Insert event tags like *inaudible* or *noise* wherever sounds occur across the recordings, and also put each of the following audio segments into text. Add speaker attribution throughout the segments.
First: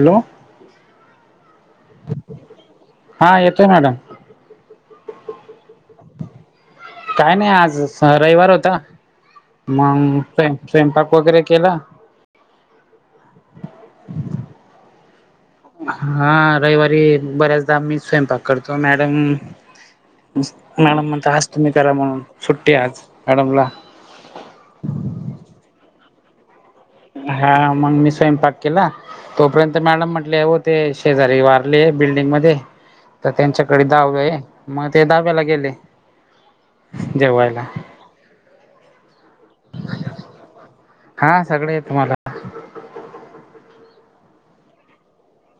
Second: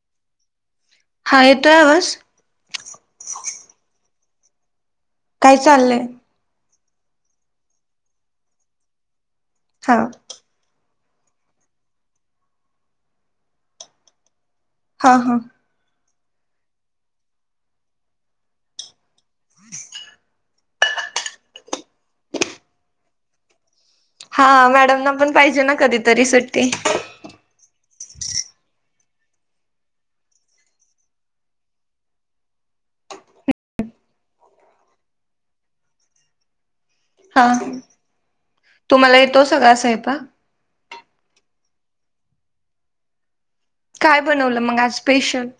Speaker 1: Hello
Speaker 2: हा येतोय आवाज
Speaker 1: हा येतोय मॅडम
Speaker 2: काय चालंय
Speaker 1: काय नाही आज रविवार होता
Speaker 2: हा
Speaker 1: मग स्वयंपाक वगैरे केला
Speaker 2: हा हा
Speaker 1: हा रविवारी बऱ्याचदा मीच स्वयंपाक करतो मॅडम मॅडम म्हणता आज तुम्ही करा म्हणून सुट्टी आज मॅडमला
Speaker 2: हा मॅडम ना पण पाहिजे ना कधीतरी सुट्टी
Speaker 1: हा मग मी स्वयंपाक केला तोपर्यंत मॅडम म्हटल्या हो ते शेजारी वारले बिल्डिंग मध्ये तर त्यांच्याकडे दहावे आहे मग ते दहाव्याला गेले
Speaker 2: हा
Speaker 1: जेवायला
Speaker 2: तुम्हाला येतो सगळा स्वयंपाक
Speaker 1: हा सगळ येत मला
Speaker 2: काय बनवलं मग आज स्पेशल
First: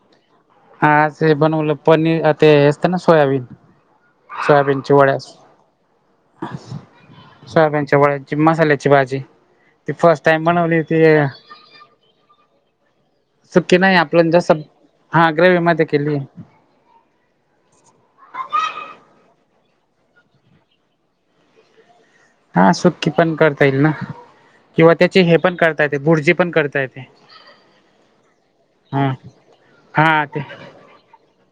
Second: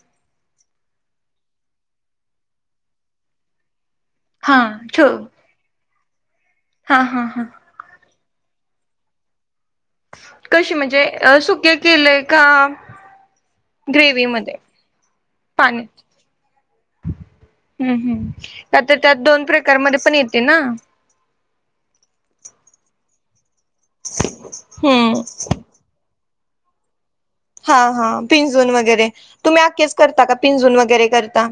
Speaker 1: हा अस अस बनवलं पनीर ते असतं ना सोयाबीन
Speaker 2: हा
Speaker 1: सोयाबीनची वड्या
Speaker 2: ठेव हा हा हा
Speaker 1: सोयाबीनच्या वड्या मसाल्याची भाजी ती फर्स्ट टाइम
Speaker 2: कशी
Speaker 1: बनवली ती
Speaker 2: म्हणजे सुके केलेय का
Speaker 1: सुखी नाही
Speaker 2: ग्रेवी
Speaker 1: आपण जास्त
Speaker 2: मध्ये
Speaker 1: हा ग्रेवी
Speaker 2: पाणी
Speaker 1: मध्ये केली होती
Speaker 2: हम्म हम् का तर त्यात दोन प्रकारमध्ये पण येते ना
Speaker 1: हा सुक्की पण करता येईल ना किंवा
Speaker 2: हम्म
Speaker 1: त्याचे हे पण करता येते बुर्जी पण करता येते.
Speaker 2: हा हा पिंजून
Speaker 1: हा
Speaker 2: वगैरे तुम्ही आखेच
Speaker 1: हा
Speaker 2: करता का
Speaker 1: ते
Speaker 2: पिंजून वगैरे करता?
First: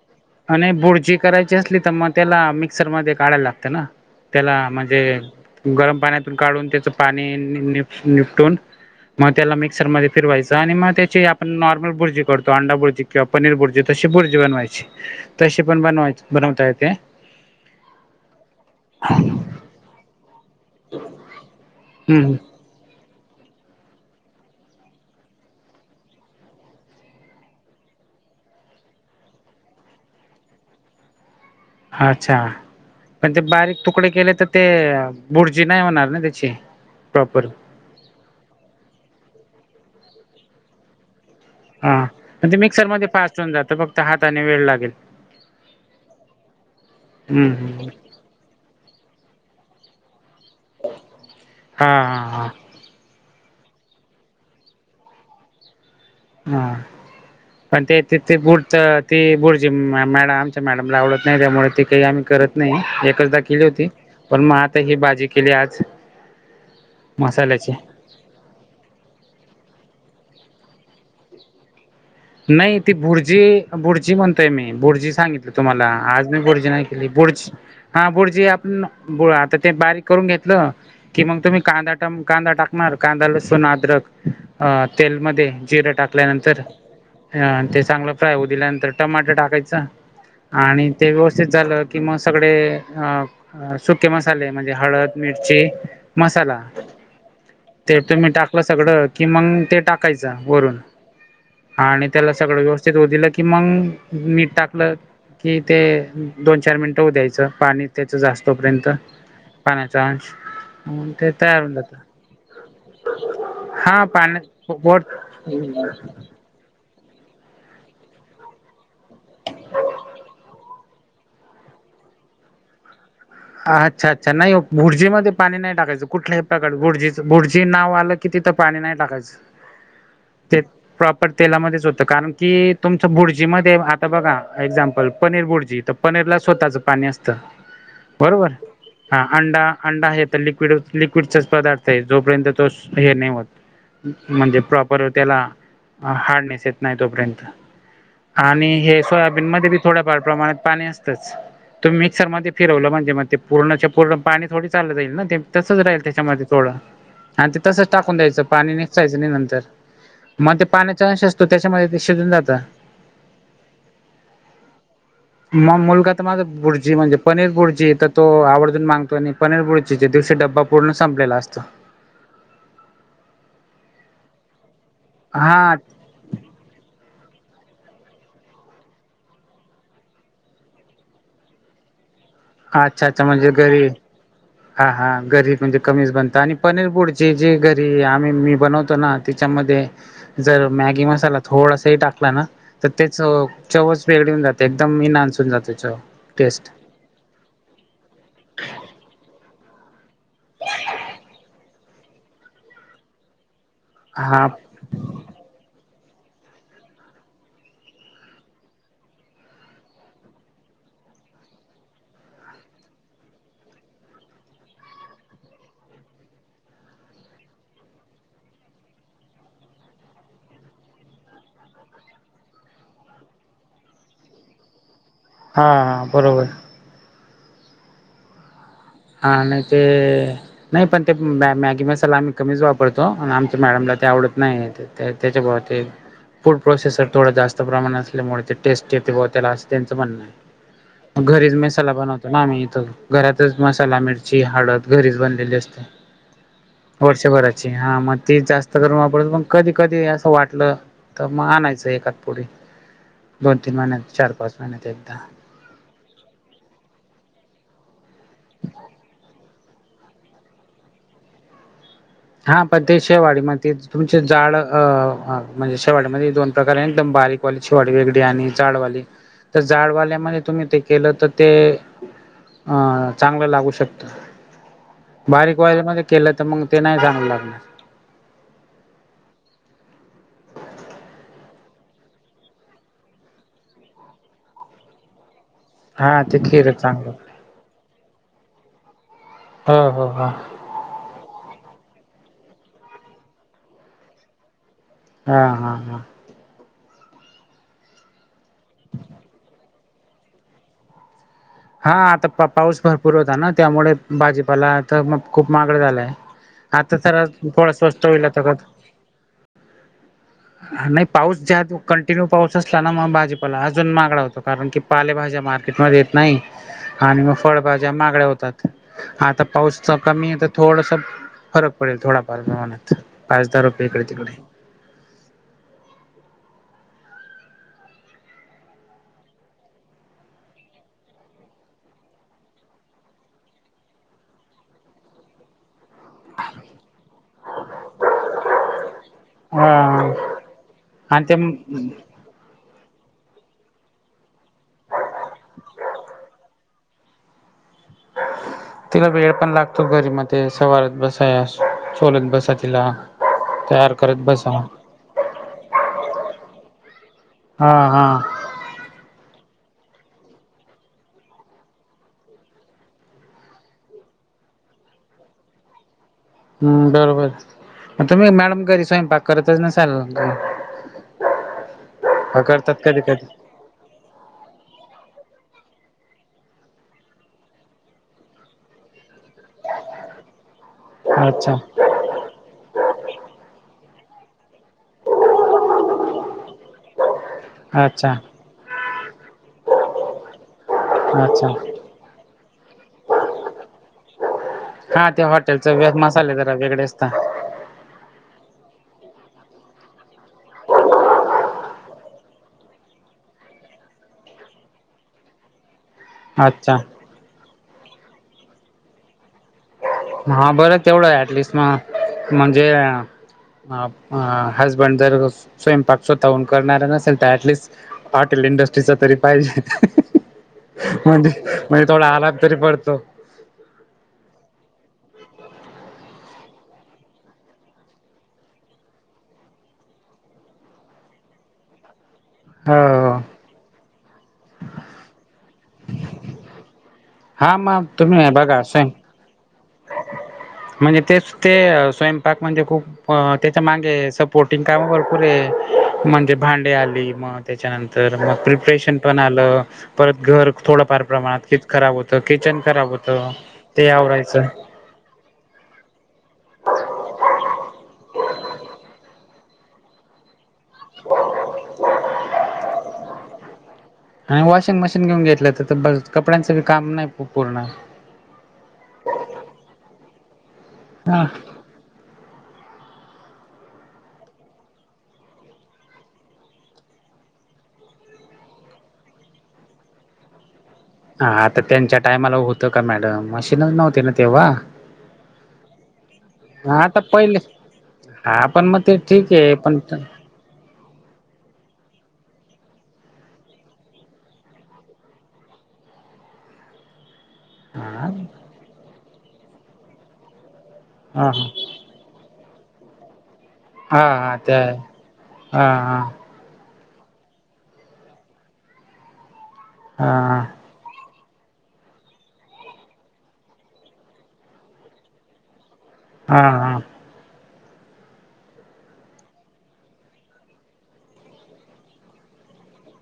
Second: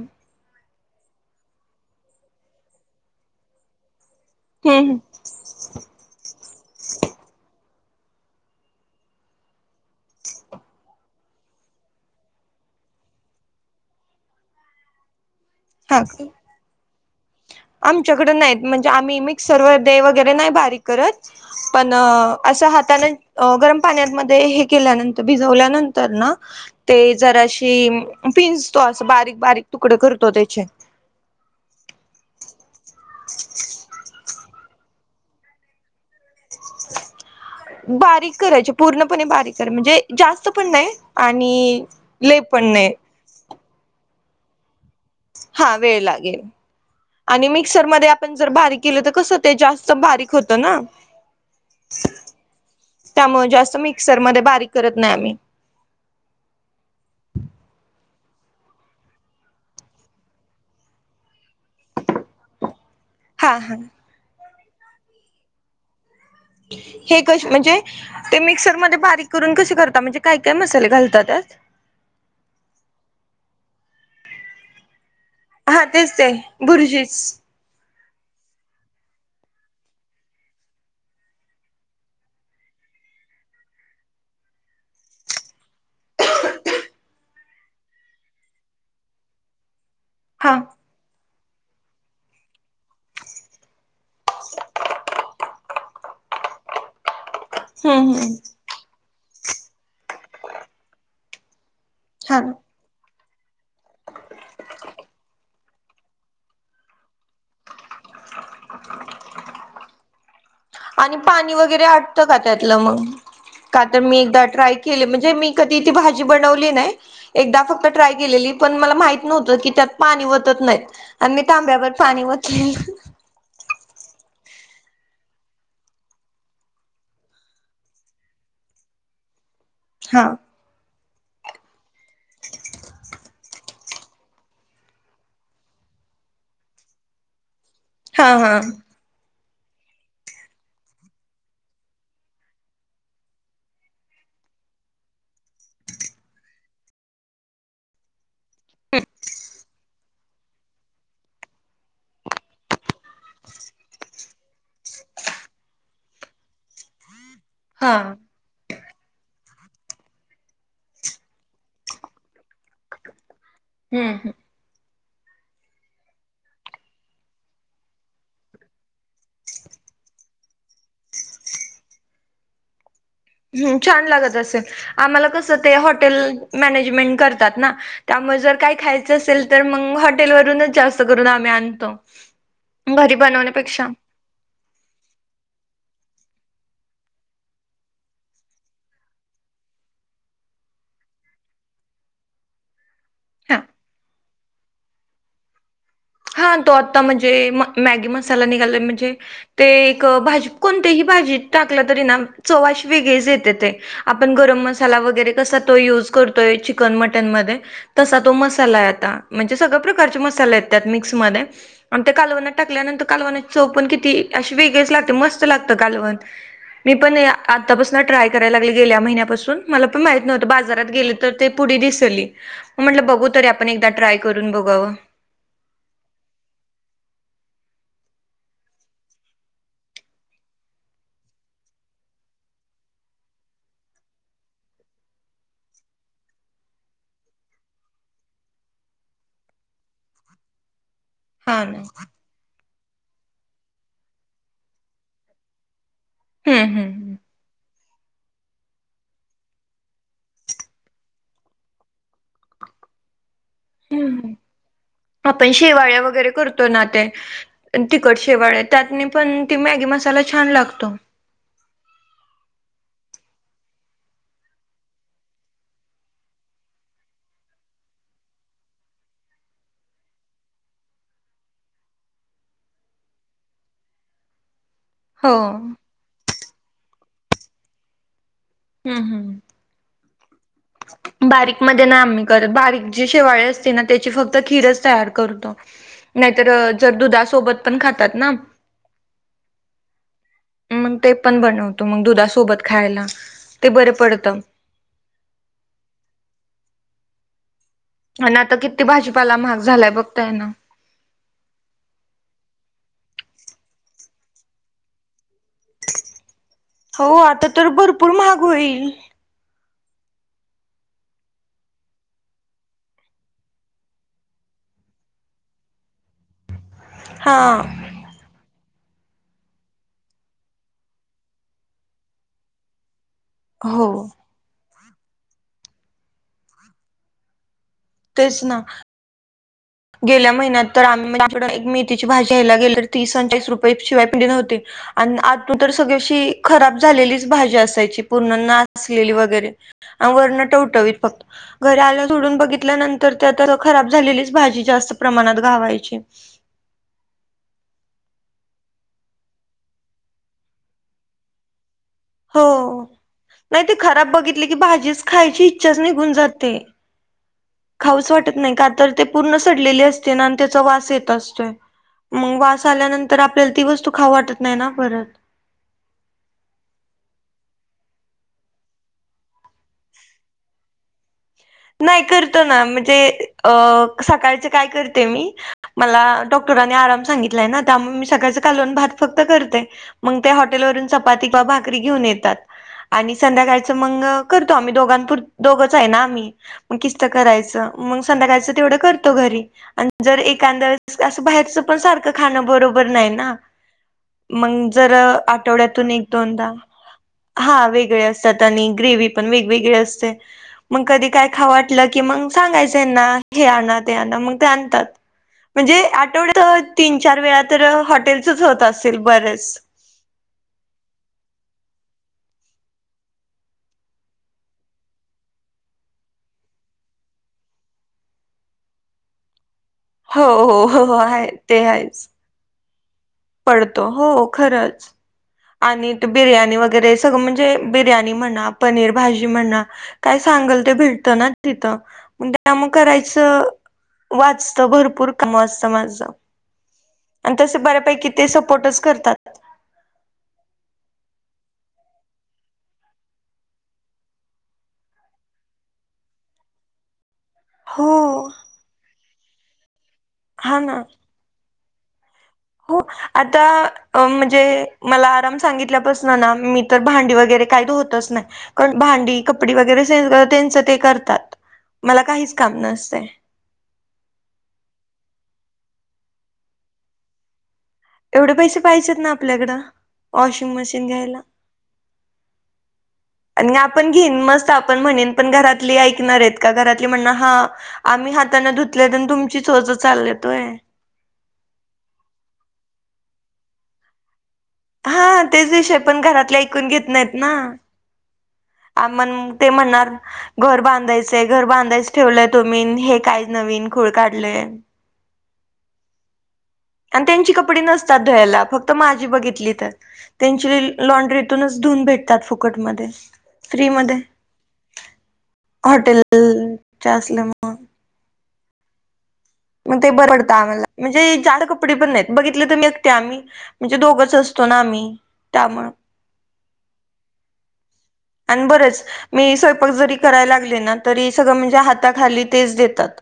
Speaker 1: आणि बुर्जी करायची असली तर मग त्याला मिक्सरमध्ये काढायला लागतं ना त्याला
Speaker 2: हम्म
Speaker 1: म्हणजे गरम पाण्यातून काढून त्याच पाणीप निपटून मग त्याला मिक्सरमध्ये फिरवायचं आणि मग त्याची आपण नॉर्मल भुर्जी करतो अंडा भुर्जी. किंवा पनीर बुर्जी तशी बुर्जी बनवायची तशी पण बनवायच् बनवता येते.
Speaker 2: आमच्याकड नाहीत म्हणजे आम्ही मिक्सर वर ते वगैरे नाही बारीक करत पण
Speaker 1: हम्म
Speaker 2: असं हातान अ गरम पाण्यामध्ये हे केल्यानंतर भिजवल्यानंतर ना ते जराशी पिंजतो अस बारीक बारीक तुकडे करतो त्याचे.
Speaker 1: अच्छा पण ते बारीक तुकडे केले तर ते बुर्जी नाही होणार ना त्या ची प्रॉपर.
Speaker 2: बारीक करायची पूर्णपणे बारीक कराय म्हणजे जास्त पण नाही. आणि लई पण नाही.
Speaker 1: हून जातं फक्त हाताने वेळ लागेल.
Speaker 2: हा वेळ लागेल आणि
Speaker 1: हम्म हम्म
Speaker 2: मिक्सरमध्ये आप पण जर बारीक केलं तर कस ते जास्त बारीक होत ना!
Speaker 1: हा हा
Speaker 2: त्यामुळे जास्त मिक्सरमध्ये बारीक करत नाही आम्ही.
Speaker 1: हा. पण ते त ती बुडच ती भुर्जी मॅड आमच्या मॅडमला आवडत नाही त्यामुळे ती काही आम्ही करत नाही एकचदा
Speaker 2: हा
Speaker 1: केली
Speaker 2: हा
Speaker 1: होती पण मग आता ही भाजी केली आज.
Speaker 2: हे कश्
Speaker 1: मसाल्याची
Speaker 2: म्हणजे ते मिक्सरमध्ये बारीक करून कसे करता म्हणजे काय काय मसाले घालता त्यात?
Speaker 1: नाही ती भुर्जी भुर्जी म्हणतोय मी भुर्जी सांगितली
Speaker 2: हा
Speaker 1: तुम्हाला
Speaker 2: तेच
Speaker 1: आज
Speaker 2: ते
Speaker 1: मी भुर्जी नाही केली
Speaker 2: भुर्जीच
Speaker 1: बुर्ज हा भुर्जी आपण बु आता ते बारीक करून घेतलं कि मग तुम्ही कांदा टम् कांदा टाकणार कांदा, लसून, अद्रक. अ तेलमध्ये जिरं टाकल्यानंतर. अ ते चांगलं फ्राय होऊ दिल्यानंतर टमाट टाकायचं
Speaker 2: हा
Speaker 1: आणि ते व्यवस्थित झालं कि म सगळे अ अ सुके मसाले म्हणजे हळद, मिरची, मसाला ते
Speaker 2: हम्म
Speaker 1: तुम्ही
Speaker 2: हम्म
Speaker 1: टाकलं सगळं कि मग ते टाकायचं वरून. हा आणि त्याला
Speaker 2: छान
Speaker 1: सगळं व्यवस्थित होऊ दिलं की मग मीट टाकलं कि ते दोन चार मिनटं होऊ द्यायचं पाणी त्याचं जास्तोपर्यंत. पाण्याचास्
Speaker 2: आणि पाणी वगैरे आटतं का त्यातलं मग? का तर
Speaker 1: हा
Speaker 2: मी एकदा ट्राय
Speaker 1: पाण्या बोट
Speaker 2: केले म्हणजे मी कधी ती भाजी बनवली नाही. एकदा फक्त ट्राय केलेली पण मला माहित नव्हतं की त्यात पाणी वतत नाहीत. आणि मी तांब्यावर पाणी वतलेलं.
Speaker 1: हा अच्छा अच्छा नाही भुर्जीमध्ये पाणी नाही टाकायचं कुठल्याही प्रकार भुर्जीचं भुर्जी नाव आलं कि तीथं पाणी नाही टाकायचं.
Speaker 2: हा.
Speaker 1: ते प्रॉपर तेलामध्येच होतं कारण की तुमचं भुर्जीमध्ये आता बघा एक्झाम्पल पनीर भुर्जी तर पनीरला स्वतःच पाणी असत
Speaker 2: हा
Speaker 1: बरोबर?
Speaker 2: हा
Speaker 1: हा अंडा अंडा हे तर लिक्विड लिक्विडचाच पदार्थ आहे जोपर्यंत तो हे नाही होत म्हणजे प्रॉपर त्याला हार्डनेस येत नाही तोपर्यंत. आणि हे सोयाबीन मध्ये बी थोड्याफार प्रमाणात पाणी असतंच. तुम् मिक्सरध्ये फिरलं म्हण ते मग ते पूर्णच्या पूर्ण पाणी थोडी चाललं जाईल ना ते तसच राहील त्याच्यामध्ये थोडं. हा, ते तसंच टाकून द्यायचं पाणी नी. चायचणी नंतर मग ते पाण्याचा अंश असतो, त्याच्यामध्ये ते शिजून जातं.
Speaker 2: हम्म हम्.
Speaker 1: मग मुलगा तर माझा, बुर्जी म्हणजे पनीर बुर्जी तर तो आवर्जून मांगतो आणि पनीर बुर्चीचे दिवशी, डब्बा पूर्ण संपलेला असतो.
Speaker 2: ह्ं छान लागत असेल, आम्हाला कसं
Speaker 1: हा
Speaker 2: ते हॉटेल मॅनेजमेंट करतात ना त्यामुळे जर काही खायचं असेल तर मंग, हॉटेलवरूनच जास्त करून आम्ही आणतो.
Speaker 1: अच्छा
Speaker 2: घरी
Speaker 1: अच्छा म्हणजे घरी
Speaker 2: बनवण्यापेक्षा
Speaker 1: हा हा, घरी म्हणजे कमीच बनतं आणि पनीर बुर्ची जी घरी आम्ही मी बनवतो ना तिच्यामध्ये जर मॅगी मसाला थोडासाही टाकला ना तर तेचं
Speaker 2: हा
Speaker 1: चवच वेगळी होवून जाते, एकदम नानसून जाते चव.
Speaker 2: हा, तो
Speaker 1: टेस्ट
Speaker 2: आता म्हणजे म मॅगी मसाला निघाला म्हणजे ते एक भाजीत कोणत्याही भाजीत टाकला तरी ना, चव अशी वेगळीच येते ते.
Speaker 1: हा
Speaker 2: आपण
Speaker 1: हा
Speaker 2: गरम मसाला वगैरे कसा तो यूज करतोय, चिकन मटण मधे तसा तो मसाला आहे आता म्हणजे सगळ्या प्रकारचे मसाले आहेत, त्यात मिक्समध्ये. आणि त्या कालवनात टाकल्यानंतर कालवनाची चव पण किती अशी वेगळेच लागते, मस्त लागत कालवण. मी पण आतापासनं ट्राय करायला लागली गेल्या महिन्यापासून, मला पण माहित नव्हतं बाजारात गेले तर ते पुढी दिसली. मग म्हटलं बघू तरी, आपण एकदा ट्राय करून बघावं.
Speaker 1: हा हा, बरोबर. हा आणि ते नाही पण ते मॅ मॅगी मसाला आम्ही कमीच वापरतो, अन आमच्या मॅडमला ते आवडत नाही, नाहीतर. त्या त्याच्या भावात एक फूड प्रोसेसर थोडं जास्त प्रमाण असल्यामुळे ते टेस्ट येते बुआ तेला असं त्यांचं म्हणणं आहे. घरीच
Speaker 2: हा ना
Speaker 1: मिसाला बनवतो ना आम्ही इथं. घरातच मसाला, मिरची, हळद घरीच बनलेली असते.
Speaker 2: हम् हम्.
Speaker 1: वर्षभराची, हा. मग ती जास्त करून वापरतो, पण कधी कधी असं वाटलं तर मग आणायचं एखाद पुढी. दोन तीन महिन्यात, चार पाच महिन्यात एकदा.
Speaker 2: पण शेवाळ्या वगैरे करतो ना, ते अन तिखट शेवाळ्या, त्यातनी पण ती मॅगी मसाला छान लागतो.
Speaker 1: हा पण ते शेवाळी मध्ये तुमचे जाड अ म्हणजे शेवाळीमध्ये दोन प्रकार आहे एकदम बारीक. पॉलीश वाडी वेगळी आणि जाडवाली, तर जाडवाल्यामध्ये तुम्ही ते केलं तर ते अ चांगलं लागू शकतं.
Speaker 2: हो
Speaker 1: बारीक वाली
Speaker 2: हम्म
Speaker 1: मध्ये केलं, तर मग ते नाही चांगल लागणार.
Speaker 2: हम्.. हम्म. बारीकमध्ये नाही आम्ही करत. बारीक जी शेवाळे असते ना, त्याची फक्त खीरच तयार करतो.
Speaker 1: हा ते
Speaker 2: नाहीतर
Speaker 1: खीरच
Speaker 2: जर
Speaker 1: चांगलं
Speaker 2: दुधासोबत पण खातात ना.
Speaker 1: ह.. ह.. हा.
Speaker 2: मग ते पण बनवतो, मग दुधासोबत खायला. ते बरं पडतं.
Speaker 1: हा.. हा.. हा.
Speaker 2: आणि आता किती भाजीपाला महाग झालाय. बघताय ना.
Speaker 1: हा आता पा पाऊस भरपूर होता ना, त्यामुळे भाजीपाला आ तर म खूप महागडा झालाय. आता
Speaker 2: हो
Speaker 1: जरा
Speaker 2: तर
Speaker 1: थोडा स्वस्त
Speaker 2: भरपूर
Speaker 1: होईल
Speaker 2: महाग
Speaker 1: आता.
Speaker 2: होईल
Speaker 1: नाही पाऊस ज्या कंटिन्यू पाऊस असला ना, मग भाजीपाला अजून मागड होतो. कारण की पालेभाज्या मार्केटमध्ये येत नाही. आणि मग
Speaker 2: हा
Speaker 1: फळभाज्या महागड्या होतात. आता पाऊसच कमी आहे तर थोडसं फरक पडेल थोडाफार मनात पाचदार रुपये
Speaker 2: हो
Speaker 1: इकडे तिकडे.
Speaker 2: तेच ना. गेल्या महिन्यात तर आम्हीे *unintelligible* मेथीची भाजी घ्यायला गेले तर तीस अणचाळीस रुपये शिवाय पिंडी नव्हती. आणि आतून तर सगळशी खराब झालेलीच भाजी असायची पूर्ण नाचलेली वगैरे. आणि
Speaker 1: हा
Speaker 2: वरणट उठवत
Speaker 1: आणि
Speaker 2: फक्त घर
Speaker 1: ते
Speaker 2: आलं तोडून बघितल्यानंतर ते आता खराब झालेलीच भाजी जास्त प्रमाणात घावायची.
Speaker 1: तिला वेळ पण लागतो घरी मध्ये सवारात बसाय अस
Speaker 2: हो नाही ते
Speaker 1: तयार
Speaker 2: खराब
Speaker 1: करत
Speaker 2: बघितली
Speaker 1: बसा
Speaker 2: की
Speaker 1: हा
Speaker 2: भाजीच खायची इच्छाच निघून जाते.
Speaker 1: हा
Speaker 2: खाऊच वाटत नाही का तर ते पूर्ण सडलेली असते ना आणि त्याचा वास येत असतोय. मग वास आल्यानंतर आपल्याला ती वस्तू खाऊ वाटत नाही ना परत.
Speaker 1: हम्म बरोबर. मग तुम्ही मॅडम कधी स्वयंपाक करतच नसाल घरी.
Speaker 2: नाही करतो ना म्हणजे अ सकाळचे काय करते मी मला डॉक्टरांनी आराम सांगितलाय ना त्यामुळे मी सकाळच कालून भात फक्त करते. मंग ते हॉटेलवरून चपाती किंवा
Speaker 1: अच्छा
Speaker 2: भाकरी घेऊन येतात आणि संध्याकाळचं मग करतो आम्ही दोघांपूर दोघच आहे ना आम्ही. मग किस्त करायच मग
Speaker 1: अच्छा
Speaker 2: संध्याकाच तेवढं करतो घरी आणि जर एखादया असं
Speaker 1: अच्छा
Speaker 2: बाहेरचं पण सारखं खाणं बरोबर नाही ना मंग जर
Speaker 1: हा ते
Speaker 2: आठवड्यातून
Speaker 1: हॉटेलच
Speaker 2: एक
Speaker 1: मसाले
Speaker 2: दोनदा
Speaker 1: जरा वेगळे असता
Speaker 2: हा वेगळे असतात आणि ग्रेवही पण वेगवेगळे असते मग कधी काय खा वाटलं की मग सांगायचं ह्यांना हे आणा ते आण मग ते आणतात. म्हणजे आठवड्यात
Speaker 1: अच्छा
Speaker 2: तीन चार वेळा तर हॉटेलच होत असेल बरच.
Speaker 1: हा बरं तेवढं आहे ऍटलिस्ट मग म्हणजे हसबंड जर स्वयंपाक स्वतःहन करणार नसेल तर ऍटलिस्ट हॉटेल इंडस्ट्रीचा तरी पाहिजे.
Speaker 2: हो हो हो हो
Speaker 1: म्हणजे
Speaker 2: आहे ते
Speaker 1: म्हणजे थोडा
Speaker 2: आहेच
Speaker 1: आलाप तरी पडतो.
Speaker 2: पडतो हो खरंच. आणि ते बिर्याणी वगैरे सगळं म्हणजे बिर्याणी म्हणा पनीर भाजी म्हणा. काय सांगल ते भेटत ना तिथं मगं त्या मग
Speaker 1: हो
Speaker 2: करायच च वाचत भरपूर का वाचत माझ आणि तस
Speaker 1: हा मग
Speaker 2: बऱ्यापैकी
Speaker 1: तुम्ही बघा स्वयं
Speaker 2: तात.
Speaker 1: म्हणजे तेच ते स्वयंपाक म्हणजे खूप त्याच्या मागे सपोर्टिंग काम भरपूरे म्हणजे भांडे आली मग त्याच्यानंतर
Speaker 2: हो
Speaker 1: मग प्रिप्रेशन पण आलं परत घर
Speaker 2: हा ना
Speaker 1: थोडंफार प्रमाणात किच खराब होत किचन
Speaker 2: हो
Speaker 1: खराब होतं
Speaker 2: आता
Speaker 1: ते
Speaker 2: अ, म्हणजे
Speaker 1: आवरायचं.
Speaker 2: मला आराम सांगितल्यापासन ना मी तर भांडी वगैरे काही धुतच नाही. पण भांडी कपडी वगैरे सगळे त्यांच ते करतात मला काहीच काम नसतं.
Speaker 1: आणि वॉशिंग मशीन घेऊन घेतलं तर तर कपड्यांच काम नाही पूर्ण
Speaker 2: एवढे पैसे पाहिजेत ना आपल्याकडं वॉशिंग मशीन
Speaker 1: हा
Speaker 2: घ्यायला. आणि आपण घेईन मस्त आपण म्हणेन पण घरातली ऐकणार आहेत का घरातली म्हणार हा आम्ही हाताना धुतले तुमची सोच चालेत तोय.
Speaker 1: हा आता त्यांच्या टायमाला होतं का मॅडम मशीनच नव्हती ना तेव्हा.
Speaker 2: हा तेच विषय पण घरातले ऐकून
Speaker 1: हा
Speaker 2: घेत
Speaker 1: आता
Speaker 2: नाहीत ना.
Speaker 1: पहिले हा पण मग
Speaker 2: आ
Speaker 1: ते
Speaker 2: मण
Speaker 1: ठीक
Speaker 2: ते
Speaker 1: आहे पण
Speaker 2: म्हणणार घर बांधायचंय. घर बांधायच ठेवलंय तुम्हीन, हे काय नवीन खूळ काढले. आणि त्यांची कपडे नसतात
Speaker 1: हा
Speaker 2: धयाला. फक्त माझी बघितली तर, त्यांची
Speaker 1: हा
Speaker 2: लॉ्ड्रीतूनच धुून भेटतात फुकटमध्ये. फ्री मध्ये.
Speaker 1: हा हा ते आहे हा हा
Speaker 2: हॉटेलच्या असल्या मुळ. मग ते बरडत
Speaker 1: हा
Speaker 2: आम्हाला. म्हणजे जाड कपडे पण नाहीत. बघितले त मी एकते आम्ही म्हणजे दोघच असतो ना आम्ही. त्यामुंळ.
Speaker 1: हा हा.
Speaker 2: आण बरंच, मी स्वयंपाक जरी करायला लागले ना, तरी सगळं म्हणजे हाताखाली तेच देतात.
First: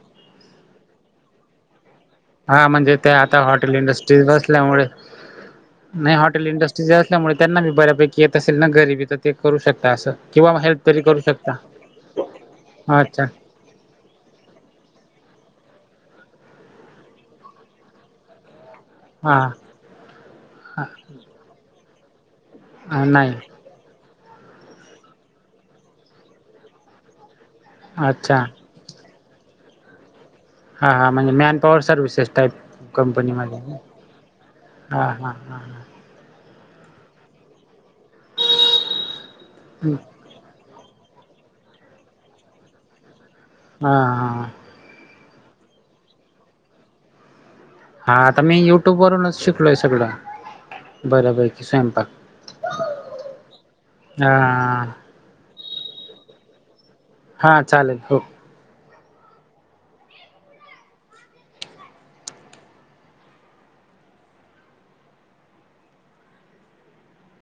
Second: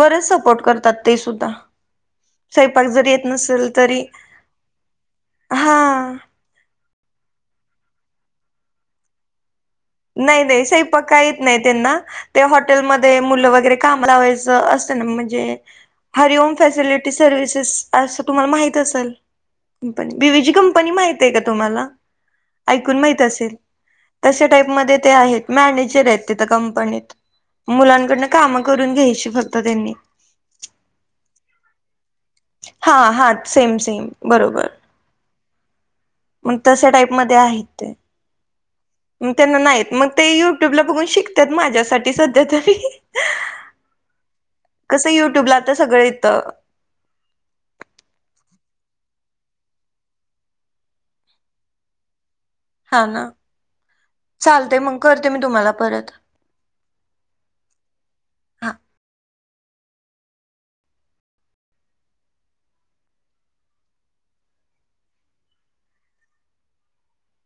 Speaker 2: बरेच सपोर्ट करतात ते सुद्धा.
Speaker 1: हा
Speaker 2: स्वयंपाक
Speaker 1: म्हणजे ते
Speaker 2: जरी येत
Speaker 1: आता
Speaker 2: नसेल
Speaker 1: हॉटेल
Speaker 2: तरी
Speaker 1: इंडस्ट्री बसल्यामुळे,
Speaker 2: हा
Speaker 1: नाही हॉट हॉटेल इंडस्ट्रीज असल्यामुळे त्यांनाी बऱ्यापैकी येत असेल ना. घरीबी ते करू शकता अस.
Speaker 2: नाही नाही, स्वयंपाक काय येत नाही त्यांना. ते हॉटेलमध्ये
Speaker 1: अच्छा
Speaker 2: मुलं वगैरे काम लावायच असत ना, म्हणजे हरी ओम फसिलिटी सर्वसेस असं तुम्हाला माहित असेल
Speaker 1: हा
Speaker 2: company. B V G company माहिते का तुम्हाला? ऐकून माहित
Speaker 1: नाही
Speaker 2: असेल. तशा टाईप मध्ये ते आहेत. मॅनेजरत तिथ कंपनीत. मुलांकडनं
Speaker 1: अच्छा
Speaker 2: कामं करून घ्यायची फक्त त्यांनी.
Speaker 1: हा हा, म्हणजे मॅन पॉवर सर्वि्हसेस टाईप
Speaker 2: हा हा
Speaker 1: कंपनीमध्ये.
Speaker 2: सेम सेम बरोबर
Speaker 1: हां हां हां हां.
Speaker 2: मग तशा टाईपमध्ये आहेत ते. मग त्यांना नाय येत.
Speaker 1: हा
Speaker 2: मग ते युट्यूब ला बघून शिकतात. माझ्यासाठी सध्या तरी.
Speaker 1: हा हा.
Speaker 2: कसं युट्यूबला आता सगळं येत.
Speaker 1: हा आता मी युट्यूब वरूनच शिकलोय सगळं. बऱपैकी स्वयंपाक.
Speaker 2: हा ना,
Speaker 1: हा
Speaker 2: चालतेय मग, करते मी तुम्हाला परत.
Speaker 1: हा चालेल. हो.
Speaker 2: हा